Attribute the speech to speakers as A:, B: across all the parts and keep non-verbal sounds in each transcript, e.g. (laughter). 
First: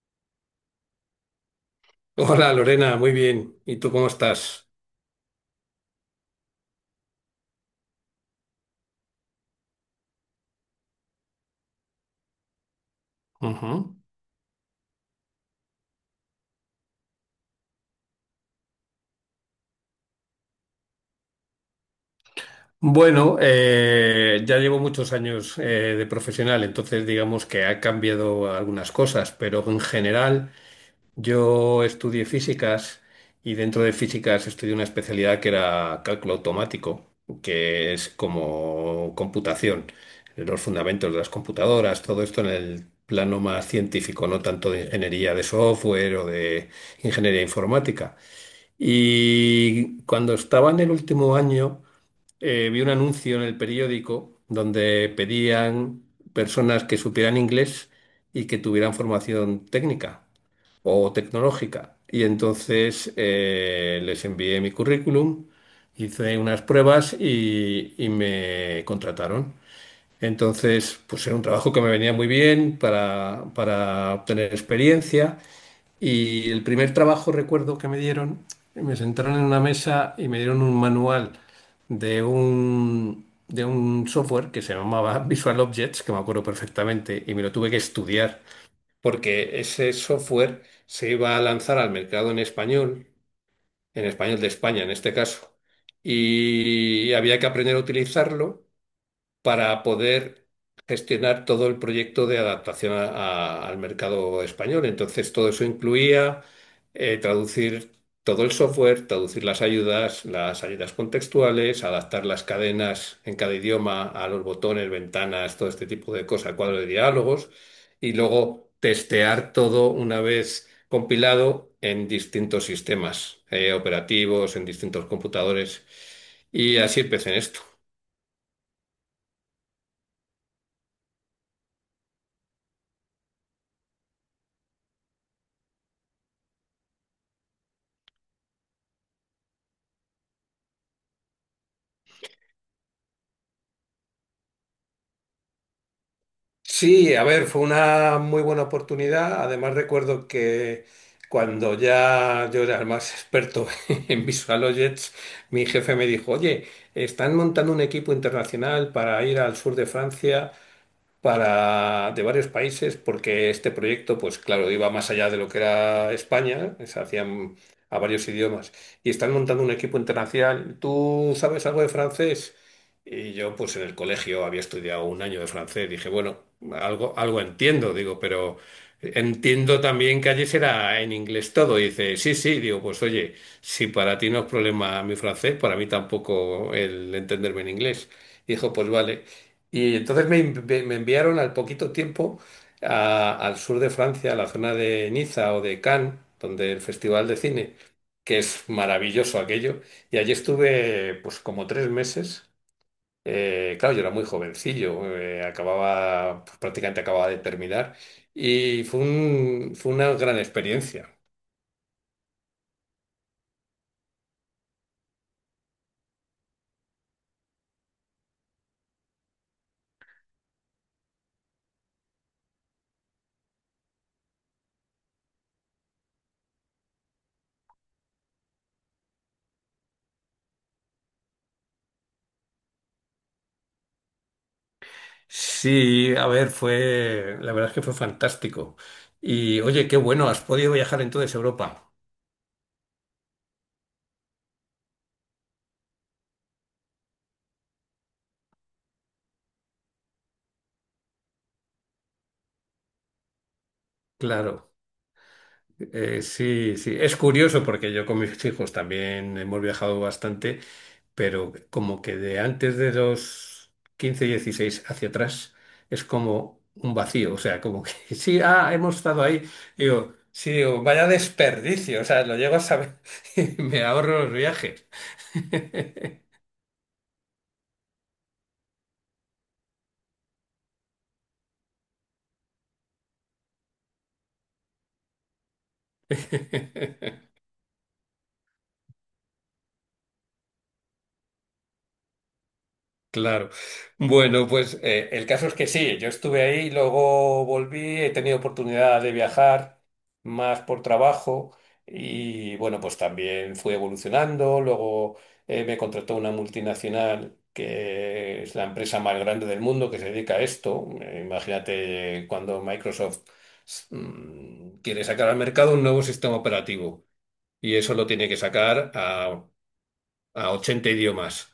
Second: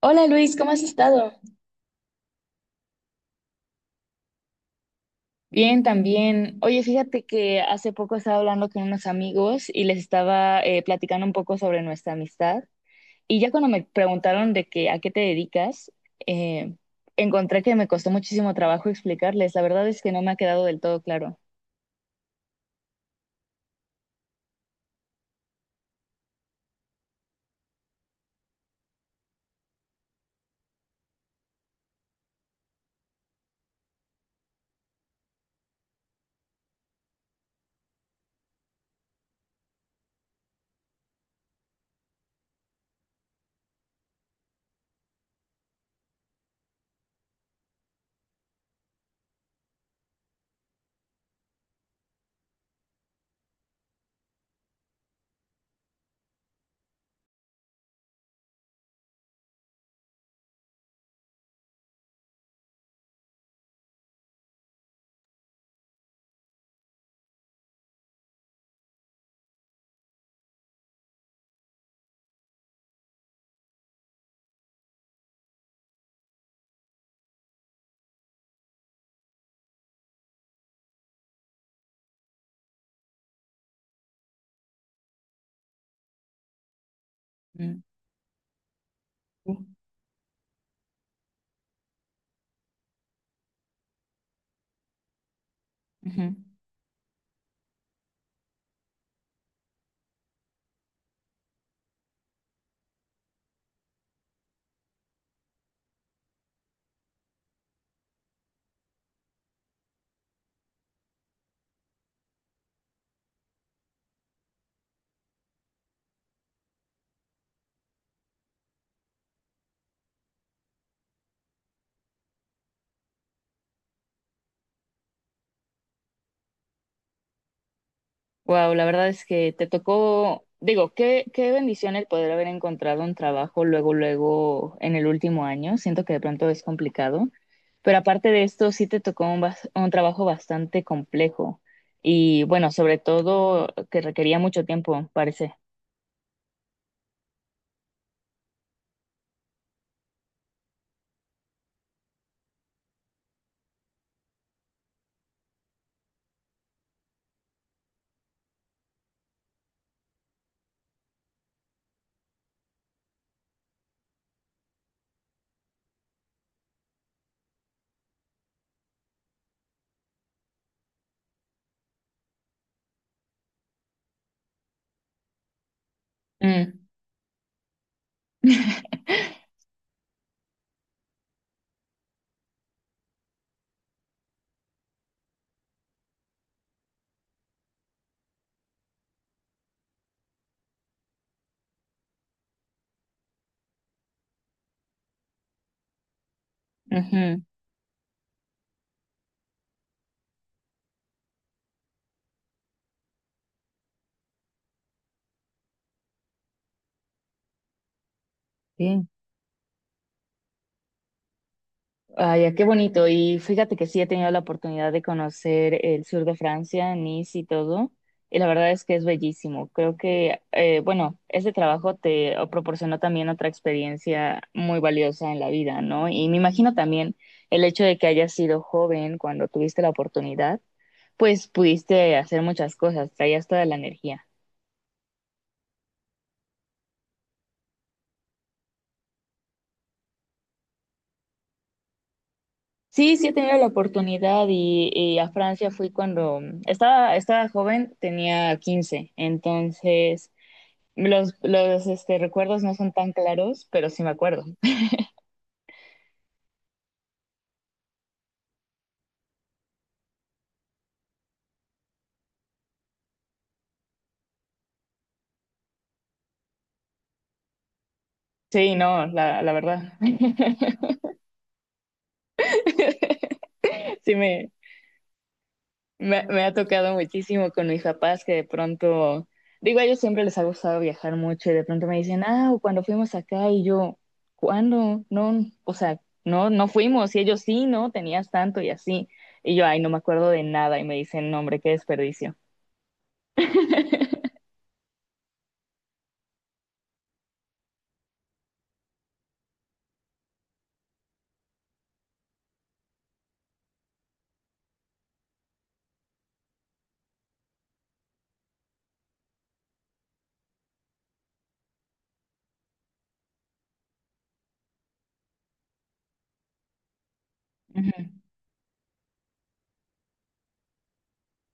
A: Hola Luis, ¿cómo has estado?
B: Hola Lorena, muy bien. ¿Y tú cómo estás?
A: Bien, también. Oye, fíjate que hace poco estaba hablando con unos amigos y les estaba platicando un poco sobre nuestra amistad. Y ya cuando me
B: Ujú.
A: preguntaron de que a qué te dedicas, eh, encontré que me costó muchísimo trabajo explicarles. La verdad es que no me ha quedado del todo claro.
B: Bueno, ya llevo muchos años de profesional, entonces digamos que ha cambiado algunas cosas, pero en general yo estudié físicas y dentro de físicas estudié una especialidad que era cálculo automático, que es como computación, los fundamentos de las computadoras, todo esto en el plano más científico, no tanto de ingeniería de software o de ingeniería informática. Y cuando estaba en el último año, vi un anuncio en el periódico donde pedían personas que supieran inglés y que tuvieran formación técnica o tecnológica. Y entonces les envié mi currículum, hice unas pruebas y me contrataron. Entonces, pues era un trabajo que me venía muy bien para obtener experiencia. Y el primer trabajo, recuerdo que me dieron, me sentaron en una mesa y me dieron un manual de un software que se llamaba (laughs) Visual Objects, que me acuerdo perfectamente, y me lo tuve que
A: Mm.
B: estudiar, porque ese software se iba a lanzar al mercado en español de España en este caso,
A: Ujú.
B: y había que aprender a utilizarlo para poder gestionar todo el proyecto de adaptación al mercado español. Entonces, todo eso incluía traducir todo el software, traducir las ayudas contextuales, adaptar las cadenas en cada idioma a los botones, ventanas, todo este tipo de cosas, cuadro de diálogos, y luego testear todo una vez compilado en distintos sistemas operativos, en distintos computadores. Y así empecé en esto.
A: Wow, la verdad es que te tocó, digo, qué bendición el poder haber encontrado un trabajo luego, luego en el último año. Siento que de pronto es complicado, pero aparte de esto, sí te tocó un, un trabajo bastante complejo y bueno, sobre todo que requería mucho tiempo, parece.
B: Sí, a ver, fue una muy buena oportunidad. Además recuerdo que cuando ya yo era el más experto (laughs) en VisualOyets, mi jefe me dijo, oye, están montando un equipo internacional para ir al sur de Francia para, de varios países, porque este proyecto, pues claro, iba más allá de lo que era España, se hacían a varios idiomas, y están montando un equipo internacional. ¿Tú sabes algo de francés? Y yo, pues en el colegio había estudiado un año de francés, dije, bueno,
A: Mm.
B: algo, algo entiendo, digo, pero
A: (laughs)
B: entiendo también que allí será en inglés todo. Y dice, sí, sí, digo, pues oye, si para ti no es problema mi francés, para mí tampoco el entenderme en inglés. Dijo, pues vale. Y entonces me enviaron al poquito tiempo al sur de Francia, a la zona de Niza o de Cannes, donde el Festival de
A: Ujú.
B: Cine, que es maravilloso aquello. Y allí estuve pues como tres meses. Claro, yo era muy jovencillo, acababa, pues, prácticamente acababa de terminar. Y
A: Sí.
B: fue una gran experiencia.
A: Ay, ah, qué bonito. Y fíjate que sí he tenido la oportunidad de conocer el sur de Francia, Nice y todo. Y la verdad es que es bellísimo. Creo que, bueno, este trabajo te proporcionó también otra experiencia muy valiosa en la vida, ¿no? Y me imagino también el hecho de que hayas sido joven cuando tuviste la oportunidad, pues pudiste hacer muchas cosas, traías toda la energía.
B: Sí, a ver, la verdad es que fue fantástico. Y oye, qué bueno, has podido viajar entonces a Europa.
A: Sí, sí he tenido la oportunidad y a Francia fui cuando estaba joven, tenía 15. Entonces los, recuerdos no son tan claros, pero sí me acuerdo.
B: Claro. Sí, sí, es curioso porque yo con mis hijos también hemos viajado bastante, pero como que de antes de los 15, 16 hacia atrás es como un vacío, o sea, como que (laughs) sí, ah,
A: Sí,
B: hemos
A: no,
B: estado ahí,
A: la verdad.
B: digo, sí,
A: (laughs)
B: digo, vaya desperdicio, o sea, lo llego a saber (laughs) y me
A: Sí,
B: ahorro los viajes.
A: me ha tocado muchísimo con mis papás que de pronto, digo, a ellos siempre les ha gustado viajar mucho y de pronto me dicen, ah, cuando fuimos acá y yo, ¿cuándo? No, o sea, no, no fuimos
B: (laughs)
A: y ellos sí, no, tenías tanto y así. Y yo, ay, no me acuerdo de nada y me dicen, no, hombre, qué desperdicio.
B: Claro. Bueno, pues el caso es que sí, yo estuve ahí, luego volví, he tenido oportunidad de viajar más por trabajo y bueno, pues también fui evolucionando, luego me contrató una multinacional que es la empresa más grande del mundo que se dedica a esto. Imagínate cuando Microsoft quiere sacar al mercado un nuevo sistema operativo y eso
A: Ujú,
B: lo tiene que sacar a 80 idiomas.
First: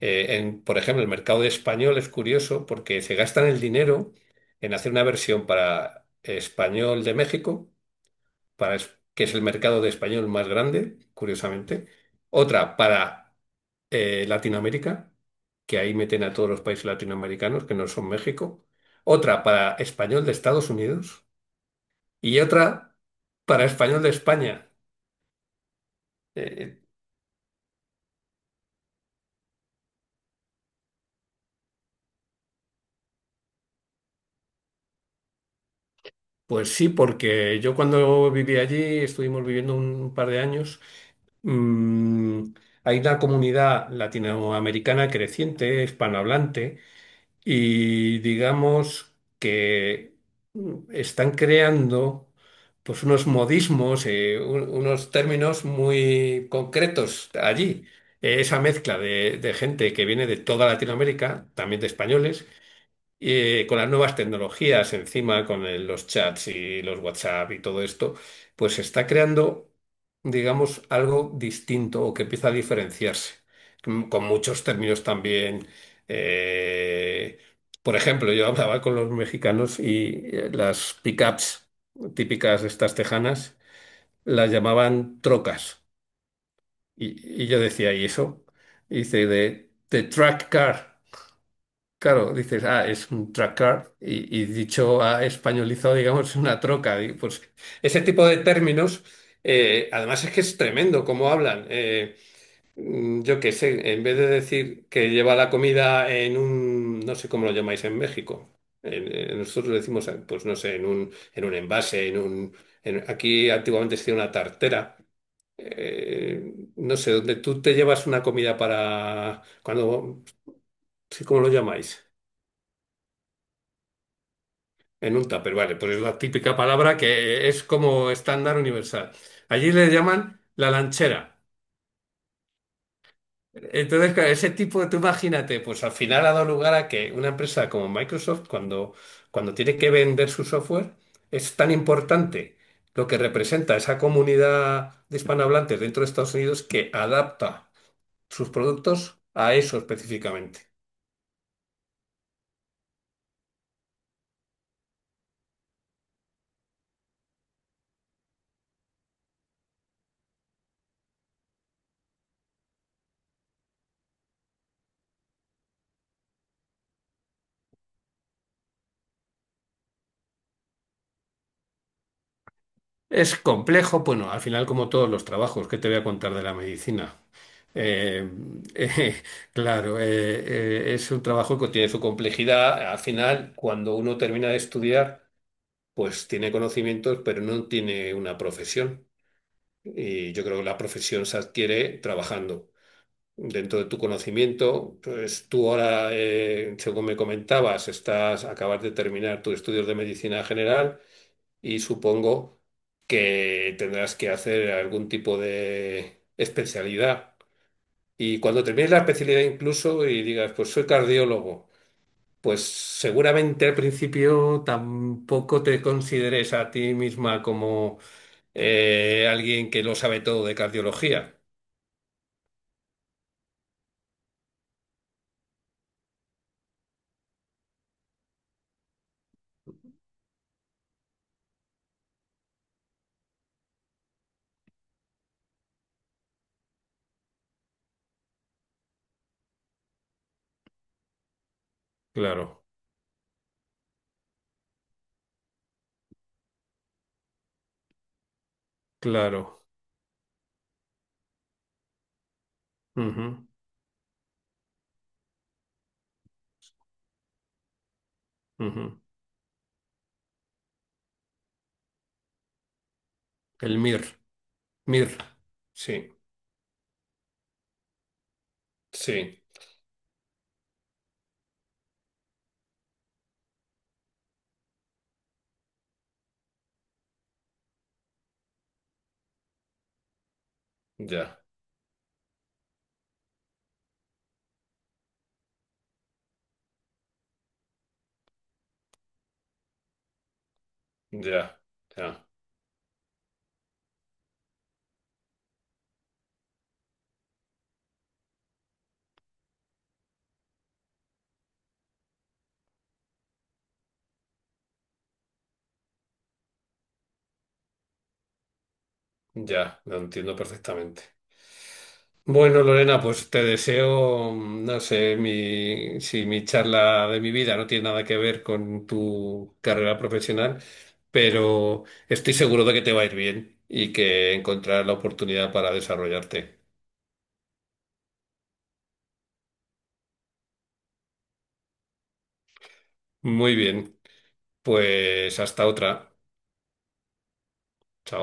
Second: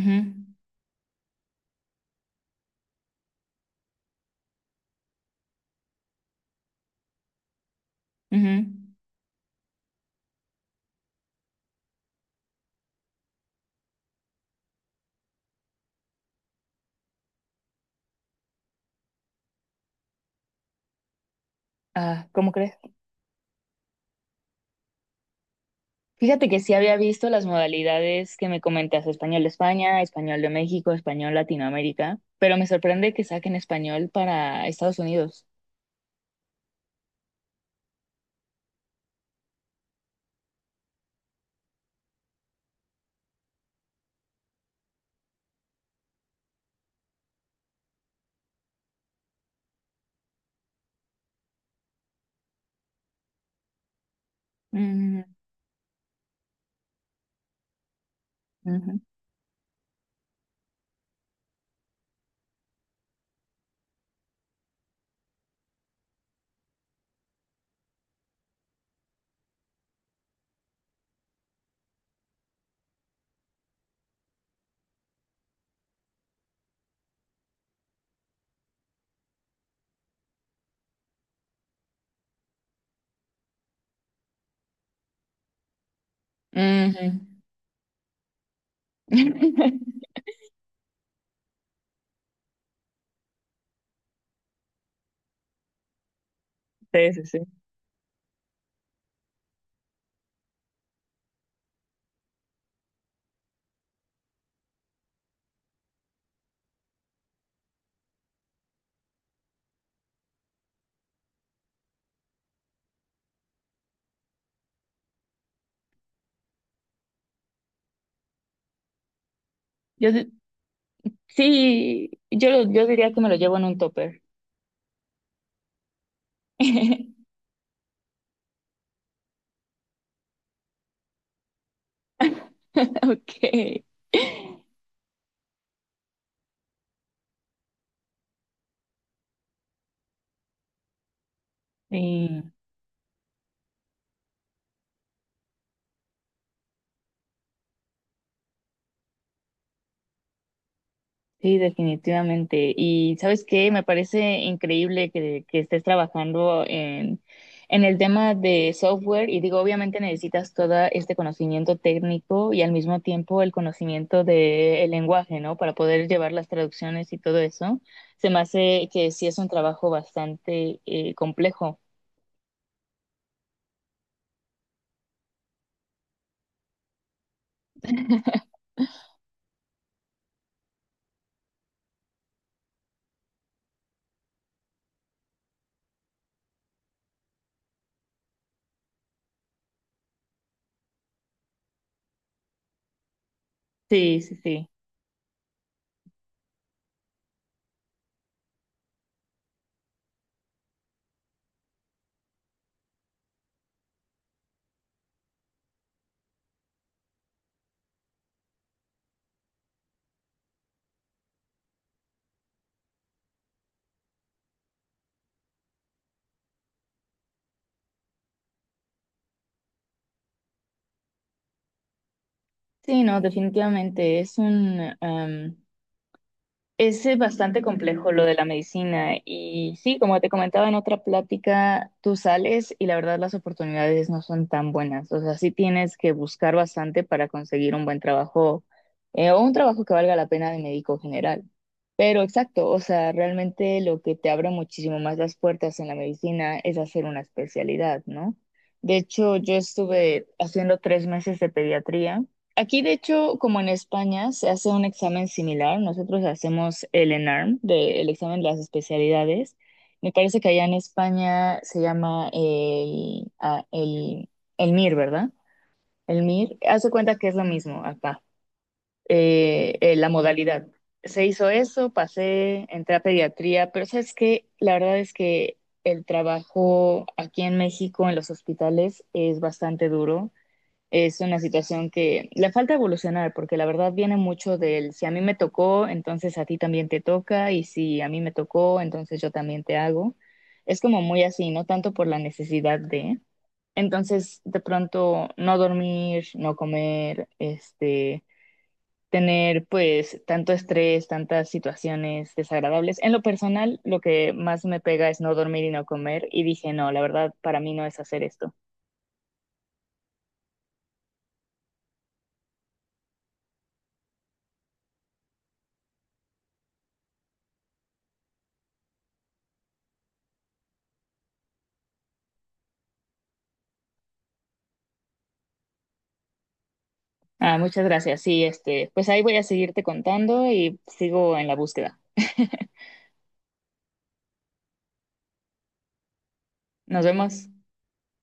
B: Por ejemplo, el mercado español es curioso porque se gastan el dinero en hacer una versión para español de México,
A: ujú.
B: que es el mercado de español más grande, curiosamente. Otra para Latinoamérica, que ahí meten a todos los países latinoamericanos que no son México. Otra para español de Estados Unidos
A: Ah,
B: y
A: ¿cómo crees?
B: otra para español de España.
A: Fíjate que sí
B: Eh,
A: había visto las modalidades que me comentas, español de España, español de México, español Latinoamérica, pero me sorprende que saquen español para Estados Unidos.
B: pues sí, porque yo cuando viví allí estuvimos viviendo un par de años. Mm, Hay una comunidad latinoamericana creciente, hispanohablante, y digamos que están creando pues unos modismos, unos
A: Ujú,
B: términos muy concretos allí. Esa mezcla
A: ujú,
B: de gente que viene de toda Latinoamérica, también de españoles, con las nuevas tecnologías encima, con los chats y los WhatsApp y todo esto, pues se está creando, digamos, algo distinto o que empieza a diferenciarse, con muchos términos también. eh, por ejemplo, yo hablaba con los mexicanos y las pickups típicas de estas tejanas las llamaban trocas.
A: ujú.
B: Y yo decía, ¿y eso? Y dice, de
A: (laughs)
B: track car. Claro, dices, ah, es un tracker y dicho a españolizado, digamos, (laughs) es una troca.
A: Sí,
B: Y,
A: sí, sí.
B: pues ese tipo de términos, además es que es tremendo cómo hablan. Yo qué sé, en vez de decir que lleva la comida en un, no sé cómo lo llamáis en México, nosotros decimos, pues no sé, en un, en un envase, aquí antiguamente se decía una tartera. No sé, donde tú te llevas una comida para,
A: Yo,
B: cuando,
A: di-
B: sí, ¿cómo lo llamáis?
A: sí, yo diría que me lo llevo en un topper.
B: En un tupper, vale, pues es la típica palabra
A: (laughs)
B: que es como estándar universal. Allí le llaman la lanchera.
A: Ok.
B: Entonces, claro, ese tipo de, tú imagínate, pues al final ha dado lugar a que una empresa como Microsoft, cuando tiene que vender su software, es tan
A: Sí.
B: importante lo que representa esa comunidad de hispanohablantes dentro de Estados Unidos que adapta sus productos a eso específicamente.
A: Sí, definitivamente. Y sabes qué, me parece increíble que estés trabajando en el tema de software y digo, obviamente necesitas todo este conocimiento técnico y al mismo tiempo el conocimiento del lenguaje, ¿no? Para poder llevar las traducciones y todo eso. Se me hace que sí es un trabajo bastante complejo.
B: Es complejo, bueno, al final como todos los trabajos que te voy a contar de la medicina. Eh, eh, (laughs) claro, es un trabajo que tiene su complejidad. Al final, cuando uno termina de estudiar, pues tiene conocimientos, pero no tiene una profesión. Y yo creo que la profesión se adquiere trabajando. Dentro de tu
A: Sí, sí, sí.
B: conocimiento, pues tú ahora, según me comentabas, acabas de terminar tus estudios de medicina general y supongo que tendrás que hacer algún tipo de especialidad. Y cuando termines la especialidad incluso y digas, pues soy cardiólogo, pues seguramente al principio tampoco te consideres a ti misma como alguien que lo sabe todo de cardiología.
A: Sí, no, definitivamente es es bastante complejo lo de la medicina y sí, como te comentaba en otra plática, tú sales y la verdad las oportunidades no son tan buenas. O sea, sí tienes que buscar bastante para conseguir un buen trabajo o un trabajo que valga la pena de médico general. Pero
B: Claro,
A: exacto, o sea, realmente lo que te abre muchísimo más las puertas en la medicina es hacer una especialidad, ¿no? De hecho, yo
B: claro.
A: estuve haciendo 3 meses de pediatría. Aquí, de
B: Ujú,
A: hecho, como en España, se hace un examen similar. Nosotros hacemos el ENARM, el examen de las
B: ujú.
A: especialidades. Me parece que allá en España se llama
B: El MIR,
A: el MIR,
B: MIR.
A: ¿verdad?
B: Sí,
A: El MIR. Hace cuenta que es lo mismo acá,
B: sí,
A: la modalidad. Se hizo eso, pasé, entré a pediatría, pero sabes que la verdad es que el trabajo aquí en México, en los hospitales, es bastante duro. Es una
B: ya,
A: situación que le falta evolucionar, porque la verdad viene mucho del si a mí me tocó, entonces a ti también te toca, y si a mí me tocó, entonces yo también te hago. Es como muy así,
B: ya,
A: no tanto por la
B: ya,
A: necesidad de. Entonces, de pronto, no dormir, no comer, este, tener pues tanto estrés, tantas situaciones desagradables. En lo personal, lo que más me pega es no dormir y no comer, y dije, no, la verdad, para mí no es hacer esto.
B: ya, lo entiendo perfectamente. Bueno, Lorena, pues te deseo, no sé, si mi charla de mi vida no tiene nada que ver con tu carrera profesional, pero estoy seguro de que te va a ir bien y que encontrarás la oportunidad para desarrollarte.
A: Ah, muchas gracias. Sí, este, pues ahí voy a seguirte contando y sigo en la búsqueda. (laughs)
B: Muy bien, pues hasta otra.
A: Nos vemos.
B: Chao.